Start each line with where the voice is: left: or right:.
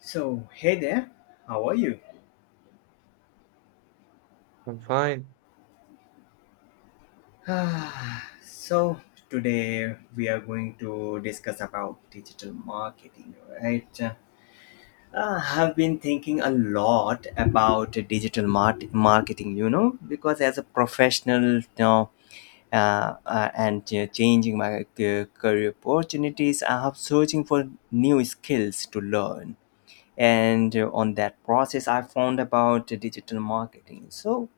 left: So, hey there, how are you?
right: I'm fine.
left: Ah, so, Today we are going to discuss about digital marketing, right? I've been thinking a lot about digital marketing, because as a professional, you know, and changing my career opportunities, I have searching for new skills to learn. And on that process, I found about digital marketing. So,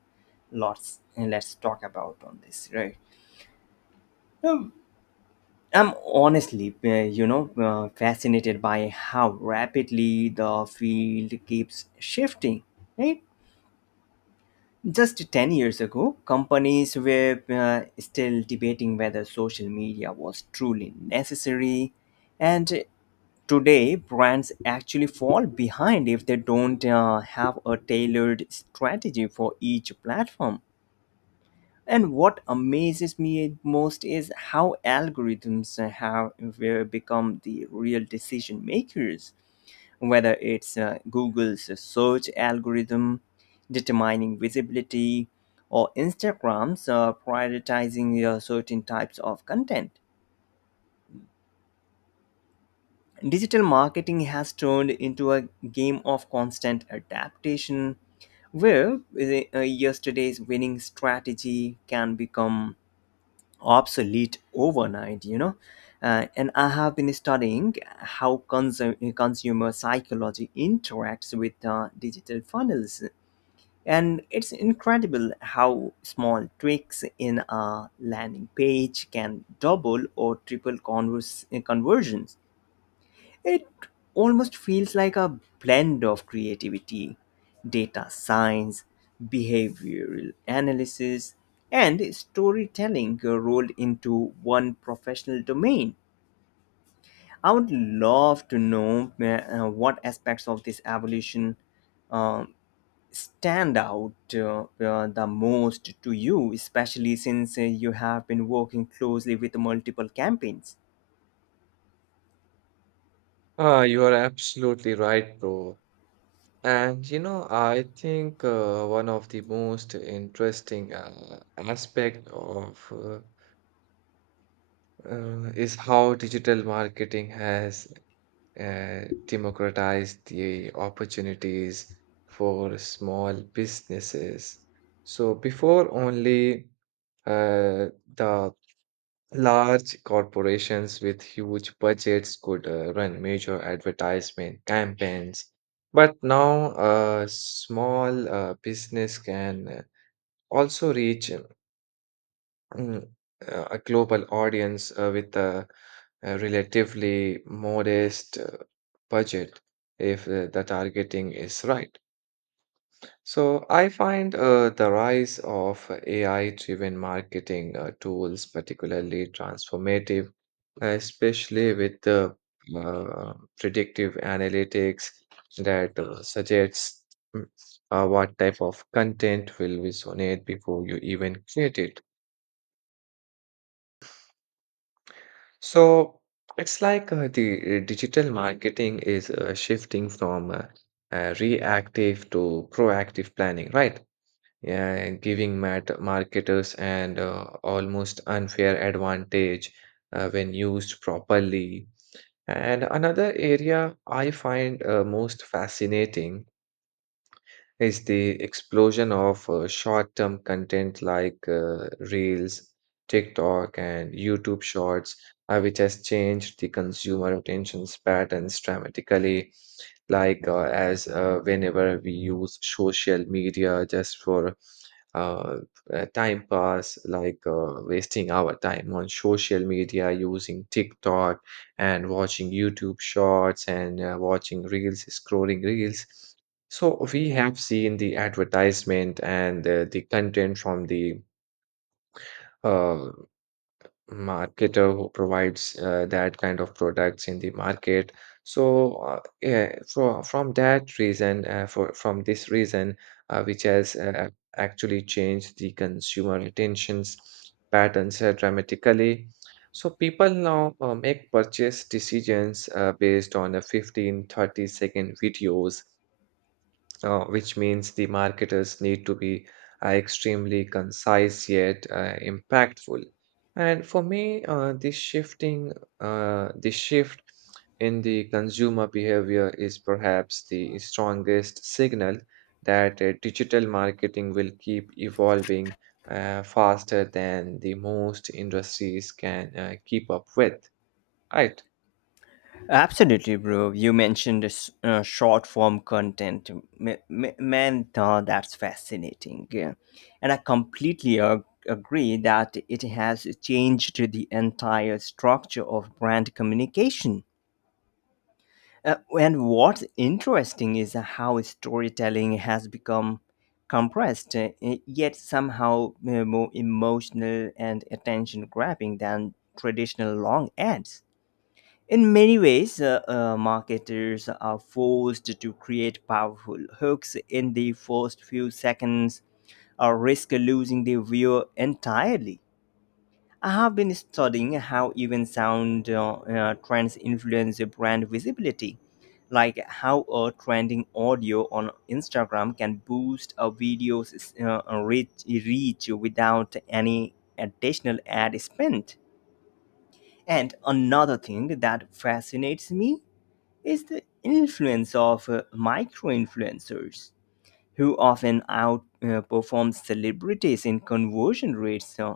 left: lots And let's talk about on this, right? Um, I'm honestly fascinated by how rapidly the field keeps shifting, right? Just 10 years ago, companies were still debating whether social media was truly necessary, and today brands actually fall behind if they don't have a tailored strategy for each platform. And what amazes me most is how algorithms have will become the real decision makers, whether it's Google's search algorithm determining visibility or Instagram's prioritizing certain types of content. Digital marketing has turned into a game of constant adaptation where yesterday's winning strategy can become obsolete overnight. And I have been studying how consumer psychology interacts with digital funnels, and it's incredible how small tweaks in a landing page can double or triple conversions. It almost feels like a blend of creativity, data science, behavioral analysis, and storytelling rolled into one professional domain. I would love to know what aspects of this evolution um, stand out the most to you, especially since you have been working closely with multiple campaigns.
right: Ah, you are absolutely right, bro. And you know, I think one of the most interesting aspect of is how digital marketing has democratized the opportunities for small businesses. So before only uh, the Large corporations with huge budgets could run major advertisement campaigns, but now small business can also reach mm, a global audience with a relatively modest budget if the targeting is right. So I find the rise of AI-driven marketing tools particularly transformative, especially with the uh, predictive analytics that suggests mm, what type of content will resonate before you even create it. So it's like the digital marketing is shifting from reactive to proactive planning, right? Yeah, giving marketers an almost unfair advantage when used properly. And another area I find most fascinating is the explosion of short-term content like Reels, TikTok, and YouTube Shorts, which has changed the consumer attention patterns dramatically. Like as whenever we use social media just for uh, time pass, like wasting our time on social media, using TikTok and watching YouTube shorts and watching reels, scrolling reels. So we have seen the advertisement and the content from the uh, marketer who provides that kind of products in the market. So yeah, for, from that reason, for from this reason, which has actually changed the consumer attentions patterns dramatically. So people now make purchase decisions based on a 15-30 second videos which means the marketers need to be extremely concise yet impactful. And for me, this shift in the consumer behavior is perhaps the strongest signal that digital marketing will keep evolving faster than the most industries can keep up with. Right.
left: Absolutely, bro. You mentioned this, short form content. Man, that's fascinating. Yeah. And I completely agree that it has changed the entire structure of brand communication. And what's interesting is how storytelling has become compressed, yet somehow more emotional and attention grabbing than traditional long ads. In many ways, marketers are forced to create powerful hooks in the first few seconds or risk losing the viewer entirely. I have been studying how even sound trends influence brand visibility, like how a trending audio on Instagram can boost a video's reach without any additional ad spent. And another thing that fascinates me is the influence of micro influencers who often outperform celebrities in conversion rates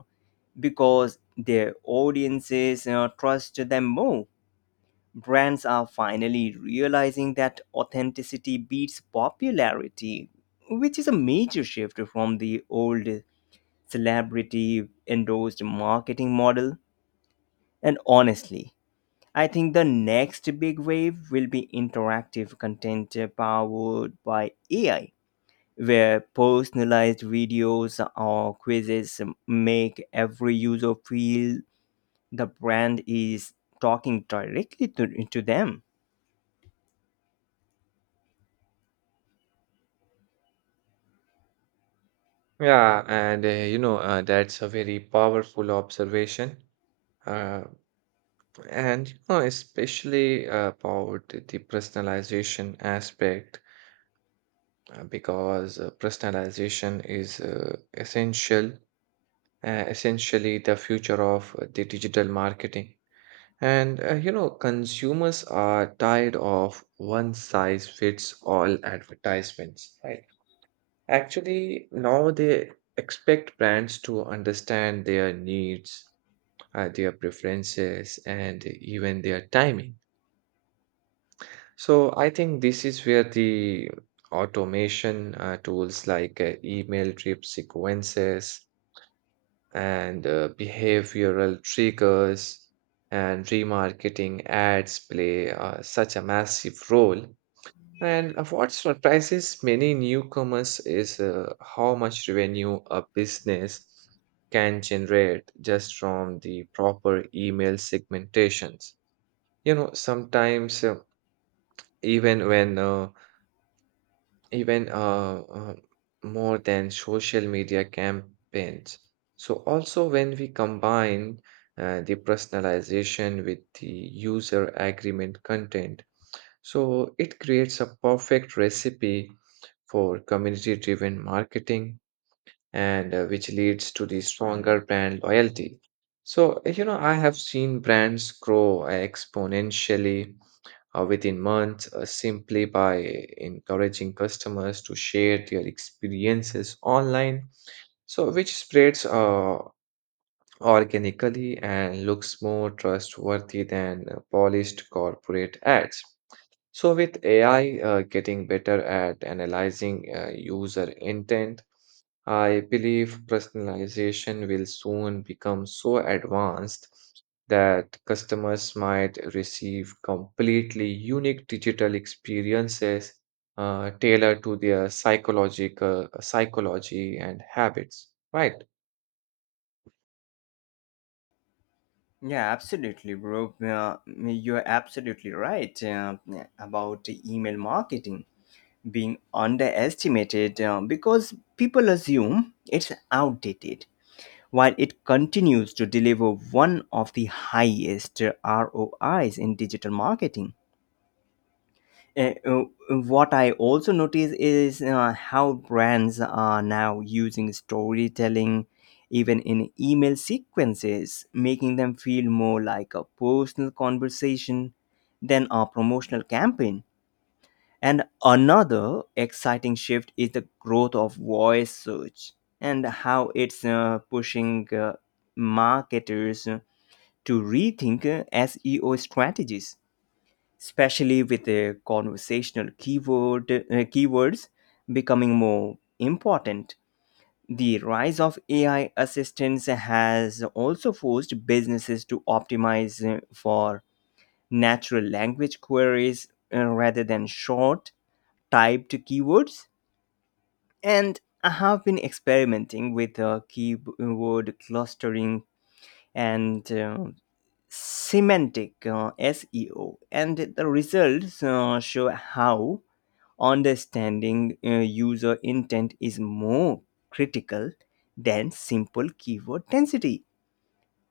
left: because their audiences trust them more. Brands are finally realizing that authenticity beats popularity, which is a major shift from the old celebrity endorsed marketing model. And honestly, I think the next big wave will be interactive content powered by AI, where personalized videos or quizzes make every user feel the brand is talking directly to them.
right: Yeah, and that's a very powerful observation. Uh, And you know, especially about the personalization aspect, because personalization is essentially the future of the digital marketing. And you know, consumers are tired of one size fits all advertisements, right? Actually, now they expect brands to understand their needs, their preferences, and even their timing. So I think this is where the automation tools like email drip sequences and behavioral triggers and remarketing ads play such a massive role. And what surprises many newcomers is how much revenue a business can generate just from the proper email segmentations. You know, sometimes even when even more than social media campaigns. So, also when we combine the personalization with the user agreement content, so it creates a perfect recipe for community driven marketing and which leads to the stronger brand loyalty. So, you know, I have seen brands grow exponentially within months simply by encouraging customers to share their experiences online, so which spreads organically and looks more trustworthy than polished corporate ads. So with AI getting better at analyzing user intent, I believe personalization will soon become so advanced that customers might receive completely unique digital experiences tailored to their psychological psychology and habits, right?
left: Yeah, absolutely, bro. You're absolutely right about email marketing being underestimated because people assume it's outdated, while it continues to deliver one of the highest ROIs in digital marketing. Uh, uh, what I also notice is how brands are now using storytelling even in email sequences, making them feel more like a personal conversation than a promotional campaign. And another exciting shift is the growth of voice search and how it's pushing marketers to rethink SEO strategies, especially with the conversational keywords becoming more important. The rise of AI assistants has also forced businesses to optimize for natural language queries rather than short typed keywords. And I have been experimenting with keyword clustering and semantic SEO, and the results show how understanding user intent is more critical than simple keyword density.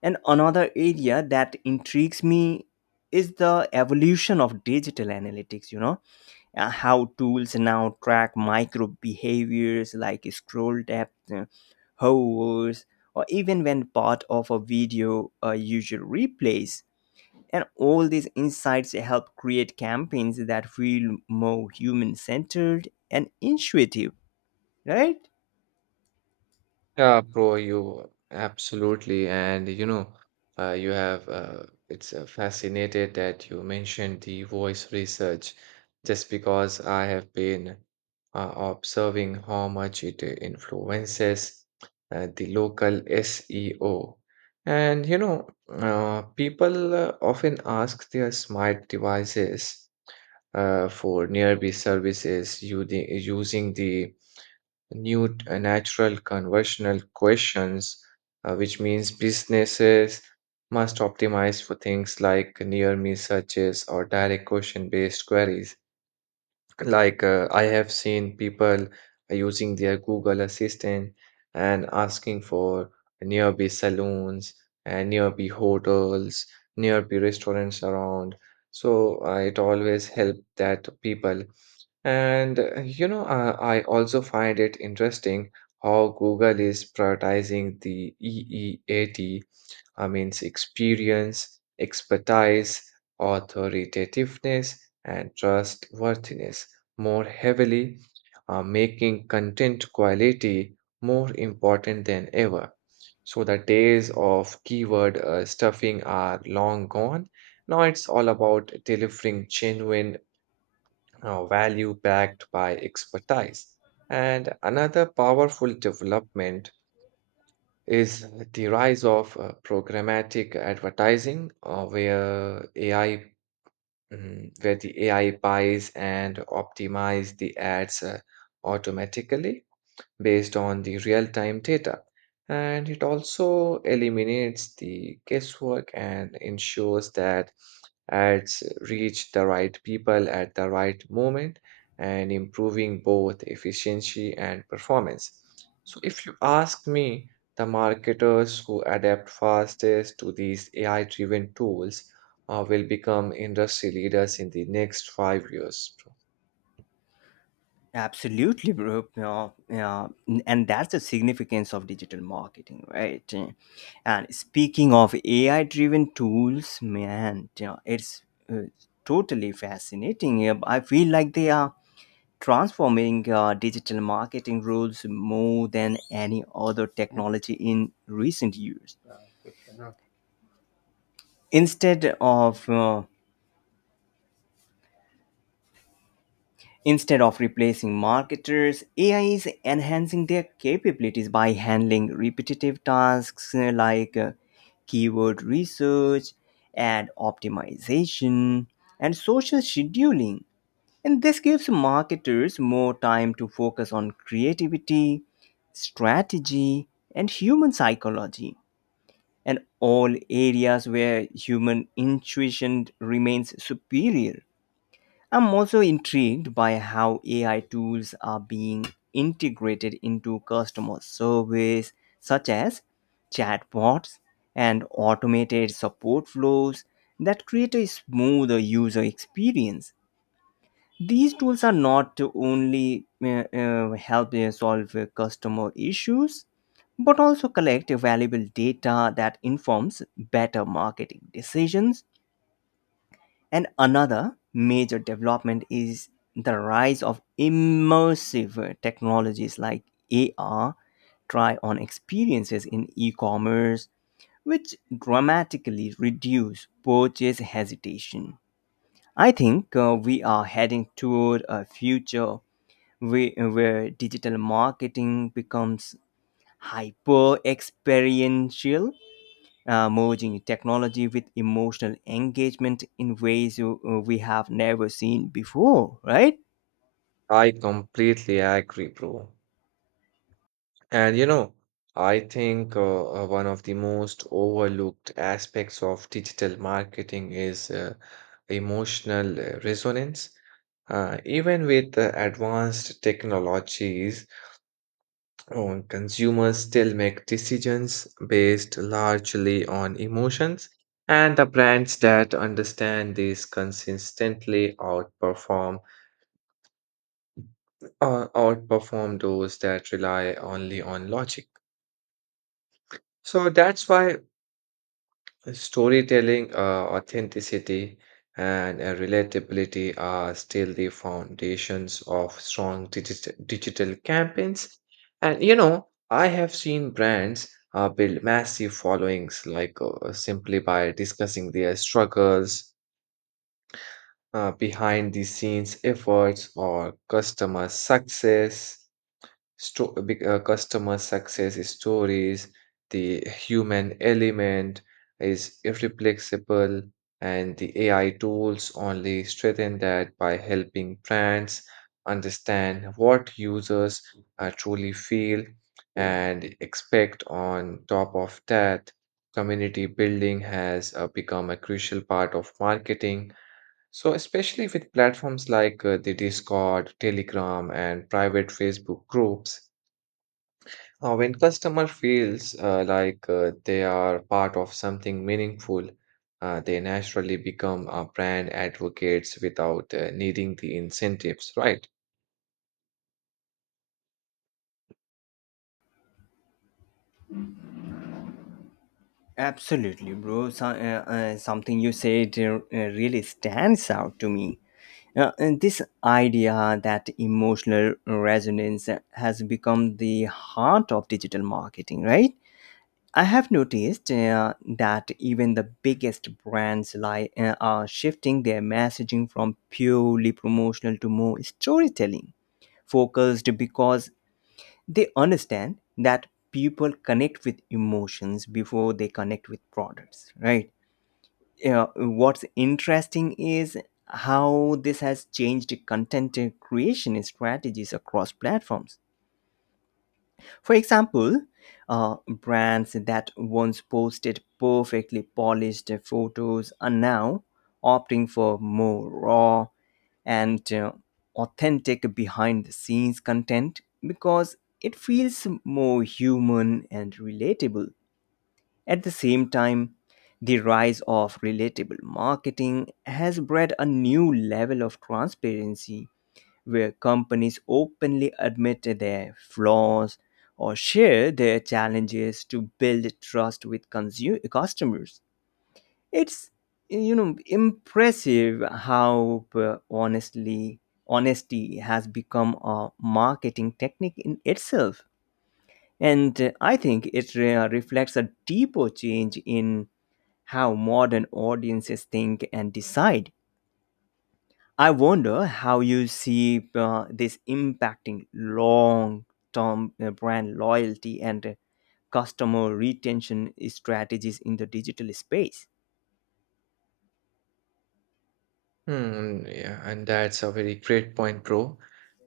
left: And another area that intrigues me is the evolution of digital analytics, how tools now track micro behaviors like scroll depth, hovers, or even when part of a video a user replays. And all these insights help create campaigns that feel more human centered and intuitive, right?
right: Yeah, bro, you absolutely. And you know, you have it's fascinated that you mentioned the voice research, just because I have been observing how much it influences the local SEO. And you know, people often ask their smart devices for nearby services using the new natural conversational questions, which means businesses must optimize for things like near me searches or direct question based queries. Like I have seen people using their Google Assistant and asking for nearby saloons and nearby hotels, nearby restaurants around. So it always helped that people. And I also find it interesting how Google is prioritizing the EEAT, I means experience, expertise, authoritativeness, and trustworthiness more heavily, making content quality more important than ever. So the days of keyword stuffing are long gone. Now it's all about delivering genuine value backed by expertise. And another powerful development is the rise of programmatic advertising, where the AI buys and optimizes the ads automatically based on the real-time data. And it also eliminates the guesswork and ensures that ads reach the right people at the right moment and improving both efficiency and performance. So, if you ask me, the marketers who adapt fastest to these AI driven tools will become industry leaders in the next 5 years, bro.
left: Absolutely, bro. Yeah, yeah. And that's the significance of digital marketing, right? And speaking of AI driven tools, man, you know, it's uh, totally fascinating. Yeah, I feel like they are transforming digital marketing rules more than any other technology in recent years. Instead of uh, Instead of replacing marketers, AI is enhancing their capabilities by handling repetitive tasks like keyword research, ad optimization, and social scheduling. And this gives marketers more time to focus on creativity, strategy, and human psychology, and all areas where human intuition remains superior. I'm also intrigued by how AI tools are being integrated into customer service, such as chatbots and automated support flows that create a smoother user experience. These tools are not to only help solve customer issues, but also collect valuable data that informs better marketing decisions. And another major development is the rise of immersive technologies like AR, try on experiences in e commerce, which dramatically reduce purchase hesitation. I think we are heading toward a future where digital marketing becomes hyper experiential, merging technology with emotional engagement in ways we have never seen before, right?
right: I completely agree, bro. And you know, I think one of the most overlooked aspects of digital marketing is emotional resonance. Even with advanced technologies, consumers still make decisions based largely on emotions, and the brands that understand this consistently outperform those that rely only on logic. So that's why Storytelling, authenticity, and relatability are still the foundations of strong digital campaigns. And you know, I have seen brands build massive followings like simply by discussing their struggles, behind the scenes efforts, or customer success stories. The human element is irreplaceable, and the AI tools only strengthen that by helping brands understand what users truly feel and expect. On top of that, community building has become a crucial part of marketing. So, especially with platforms like the Discord, Telegram, and private Facebook groups, when customer feels they are part of something meaningful, they naturally become brand advocates without needing the incentives, right?
left: Absolutely, bro. So, something you said really stands out to me. And this idea that emotional resonance has become the heart of digital marketing, right? I have noticed that even the biggest brands are shifting their messaging from purely promotional to more storytelling focused because they understand that people connect with emotions before they connect with products, right? Yeah, what's interesting is how this has changed content creation strategies across platforms. For example, brands that once posted perfectly polished photos are now opting for more raw and authentic behind the scenes content because it feels more human and relatable. At the same time, the rise of relatable marketing has bred a new level of transparency where companies openly admit their flaws or share their challenges to build trust with consumer customers. It's, you know, impressive how honestly honesty has become a marketing technique in itself. And I think it reflects a deeper change in how modern audiences think and decide. I wonder how you see this impacting long term brand loyalty and customer retention strategies in the digital space.
right: Hmm, yeah, and that's a very great point, bro.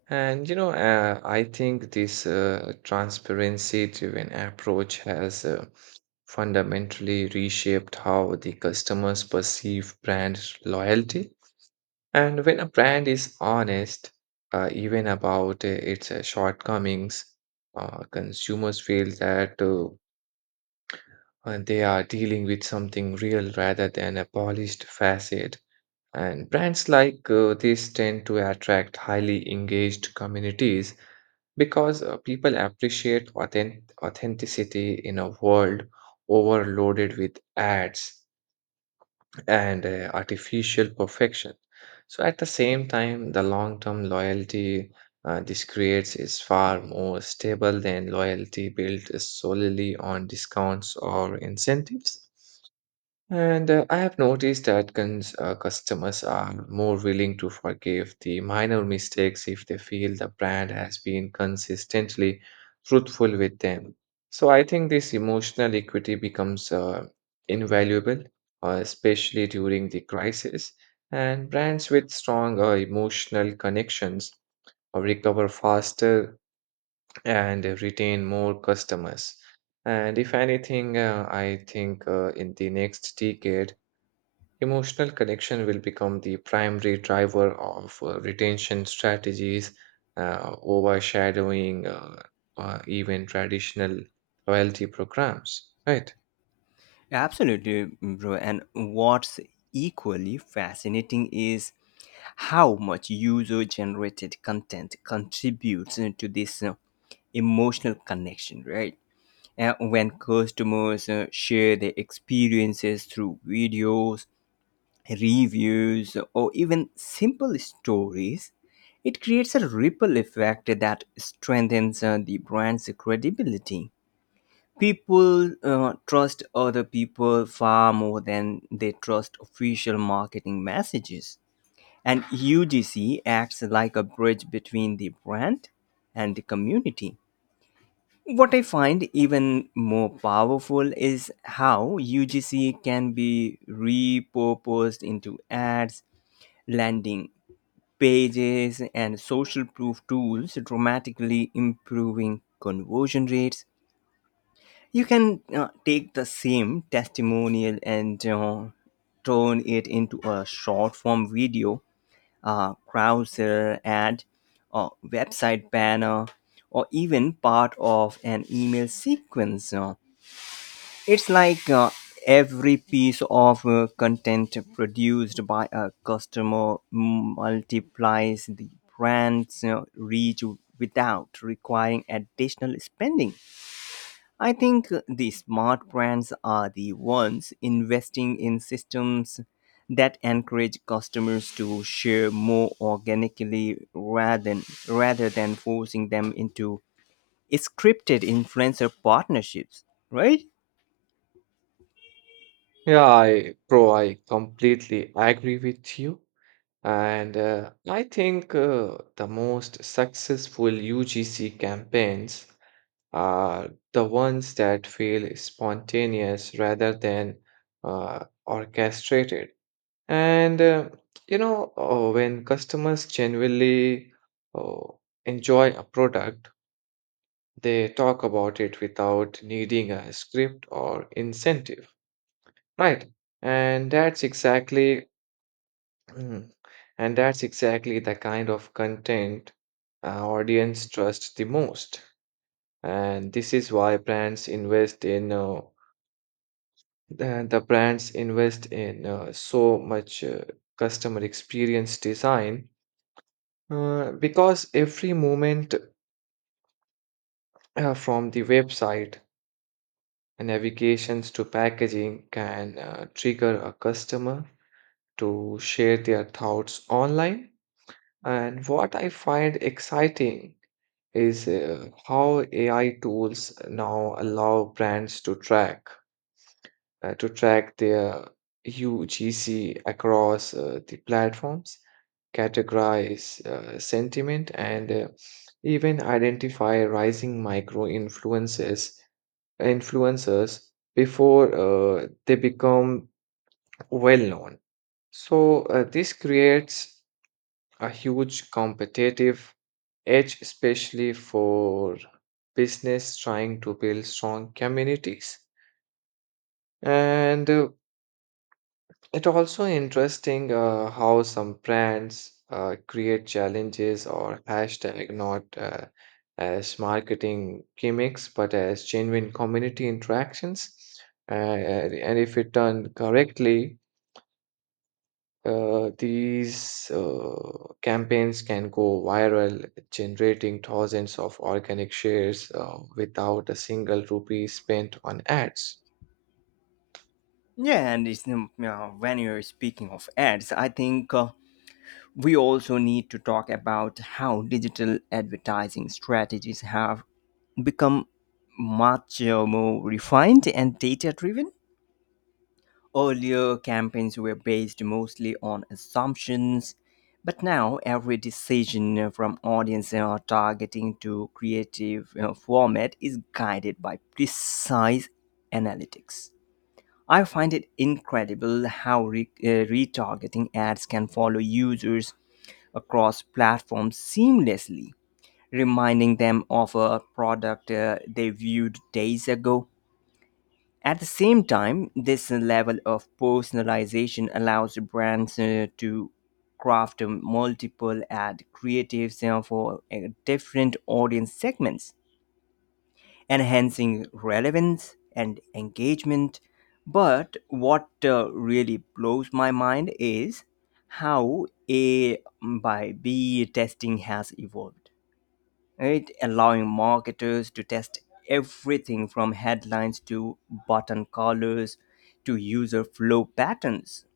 right: And you know, I think this transparency-driven approach has fundamentally reshaped how the customers perceive brand loyalty. And when a brand is honest, even about its shortcomings, consumers feel that they are dealing with something real rather than a polished facade. And brands like this tend to attract highly engaged communities because people appreciate authenticity in a world overloaded with ads and artificial perfection. So, at the same time, the long term loyalty this creates is far more stable than loyalty built solely on discounts or incentives. And I have noticed that customers are more willing to forgive the minor mistakes if they feel the brand has been consistently truthful with them. So I think this emotional equity becomes invaluable, especially during the crisis. And brands with strong emotional connections recover faster and retain more customers. And if anything, I think in the next decade, Emotional connection will become the primary driver of retention strategies, overshadowing even traditional loyalty programs, right?
left: Absolutely, bro. And what's equally fascinating is how much user generated content contributes to this emotional connection, right? When customers share their experiences through videos, reviews, or even simple stories, it creates a ripple effect that strengthens the brand's credibility. People trust other people far more than they trust official marketing messages. And UGC acts like a bridge between the brand and the community. What I find even more powerful is how UGC can be repurposed into ads, landing pages, and social proof tools, dramatically improving conversion rates. You can take the same testimonial and turn it into a short form video, browser ad, a website banner, or even part of an email sequence. It's like every piece of content produced by a customer multiplies the brand's reach without requiring additional spending. I think the smart brands are the ones investing in systems that encourage customers to share more organically rather than forcing them into scripted influencer partnerships, right?
right: Yeah, bro, I completely agree with you. And I think the most successful UGC campaigns are the ones that feel spontaneous rather than orchestrated. And when customers genuinely uh, enjoy a product, they talk about it without needing a script or incentive, right? And that's exactly, and that's exactly the kind of content audience trusts the most. And this is why brands invest in so much customer experience design. Because every moment from the website, navigations to packaging can trigger a customer to share their thoughts online. And what I find exciting is how AI tools now allow brands to track their UGC across the platforms, categorize sentiment, and even identify rising micro influences influencers before they become well known. So this creates a huge competitive edge, especially for business trying to build strong communities. And It also interesting how some brands create challenges or hashtag not as marketing gimmicks but as genuine community interactions. And if it done correctly, these campaigns can go viral, generating thousands of organic shares without a single rupee spent on ads.
left: Yeah, and when you're speaking of ads, I think we also need to talk about how digital advertising strategies have become much more refined and data driven. Earlier, campaigns were based mostly on assumptions, but now every decision from audience targeting to creative format is guided by precise analytics. I find it incredible how retargeting ads can follow users across platforms seamlessly, reminding them of a product they viewed days ago. At the same time, this level of personalization allows brands to craft multiple ad creatives for different audience segments, enhancing relevance and engagement. But what really blows my mind is how A by B testing has evolved, right? Allowing marketers to test everything from headlines to button colors to user flow patterns.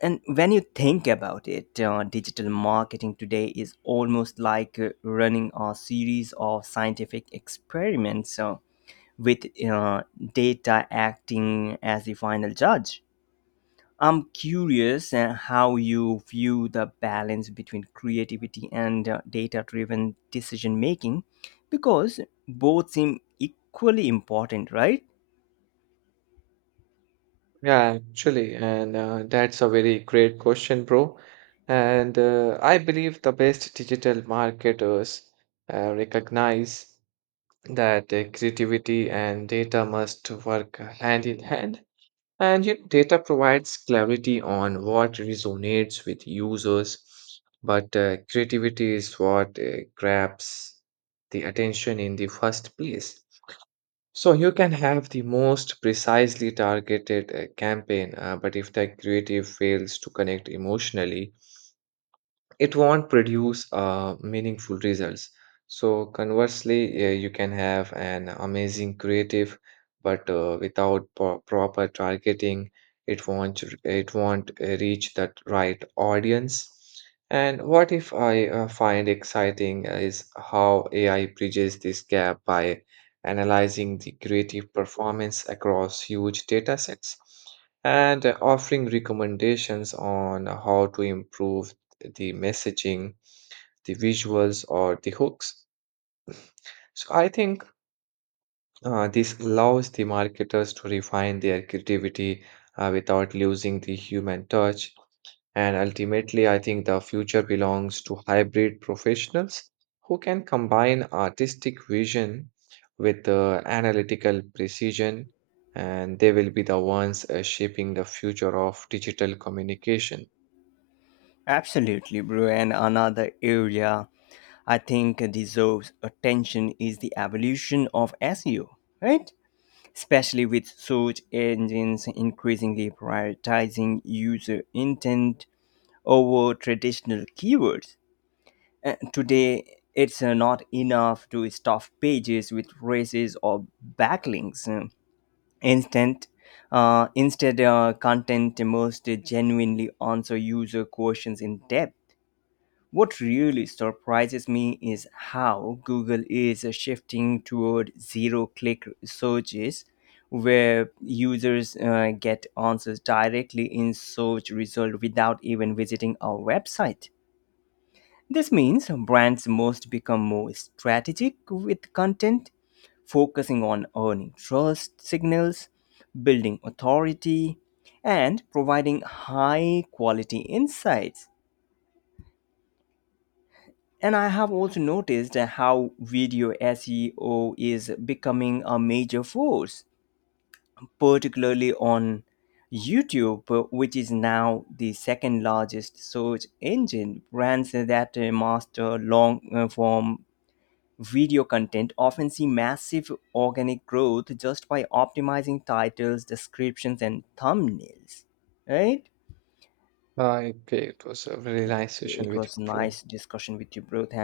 left: And when you think about it, digital marketing today is almost like running a series of scientific experiments, so with data acting as the final judge. I'm curious how you view the balance between creativity and data driven decision making, because both seem equally important, right?
right: Yeah, actually, and that's a very great question, bro. And I believe the best digital marketers recognize that creativity and data must work hand in hand. And you know, data provides clarity on what resonates with users, but creativity is what grabs the attention in the first place. So you can have the most precisely targeted campaign, but if the creative fails to connect emotionally, it won't produce meaningful results. So, conversely, you can have an amazing creative, but without proper targeting, it won't reach that right audience. And what if I find exciting is how AI bridges this gap by analyzing the creative performance across huge data sets and offering recommendations on how to improve the messaging, the visuals, or the hooks. So I think this allows the marketers to refine their creativity without losing the human touch. And ultimately, I think the future belongs to hybrid professionals who can combine artistic vision with analytical precision, and they will be the ones shaping the future of digital communication.
left: Absolutely, bro. And another area I think deserves attention is the evolution of SEO, right? Especially with search engines increasingly prioritizing user intent over traditional keywords. Today, it's not enough to stuff pages with races or backlinks. Instant, instead, content must genuinely answer user questions in depth. What really surprises me is how Google is shifting toward zero click searches where users get answers directly in search result without even visiting our website. This means brands must become more strategic with content, focusing on earning trust signals, building authority, and providing high quality insights. And I have also noticed how video SEO is becoming a major force, particularly on YouTube, which is now the second largest search engine. Brands that master long form video content often see massive organic growth just by optimizing titles, descriptions, and thumbnails, right?
right: Okay, it was a very nice session
left: It
right: with
left: was
right: you, bro.
left: nice discussion with you, bro. Thank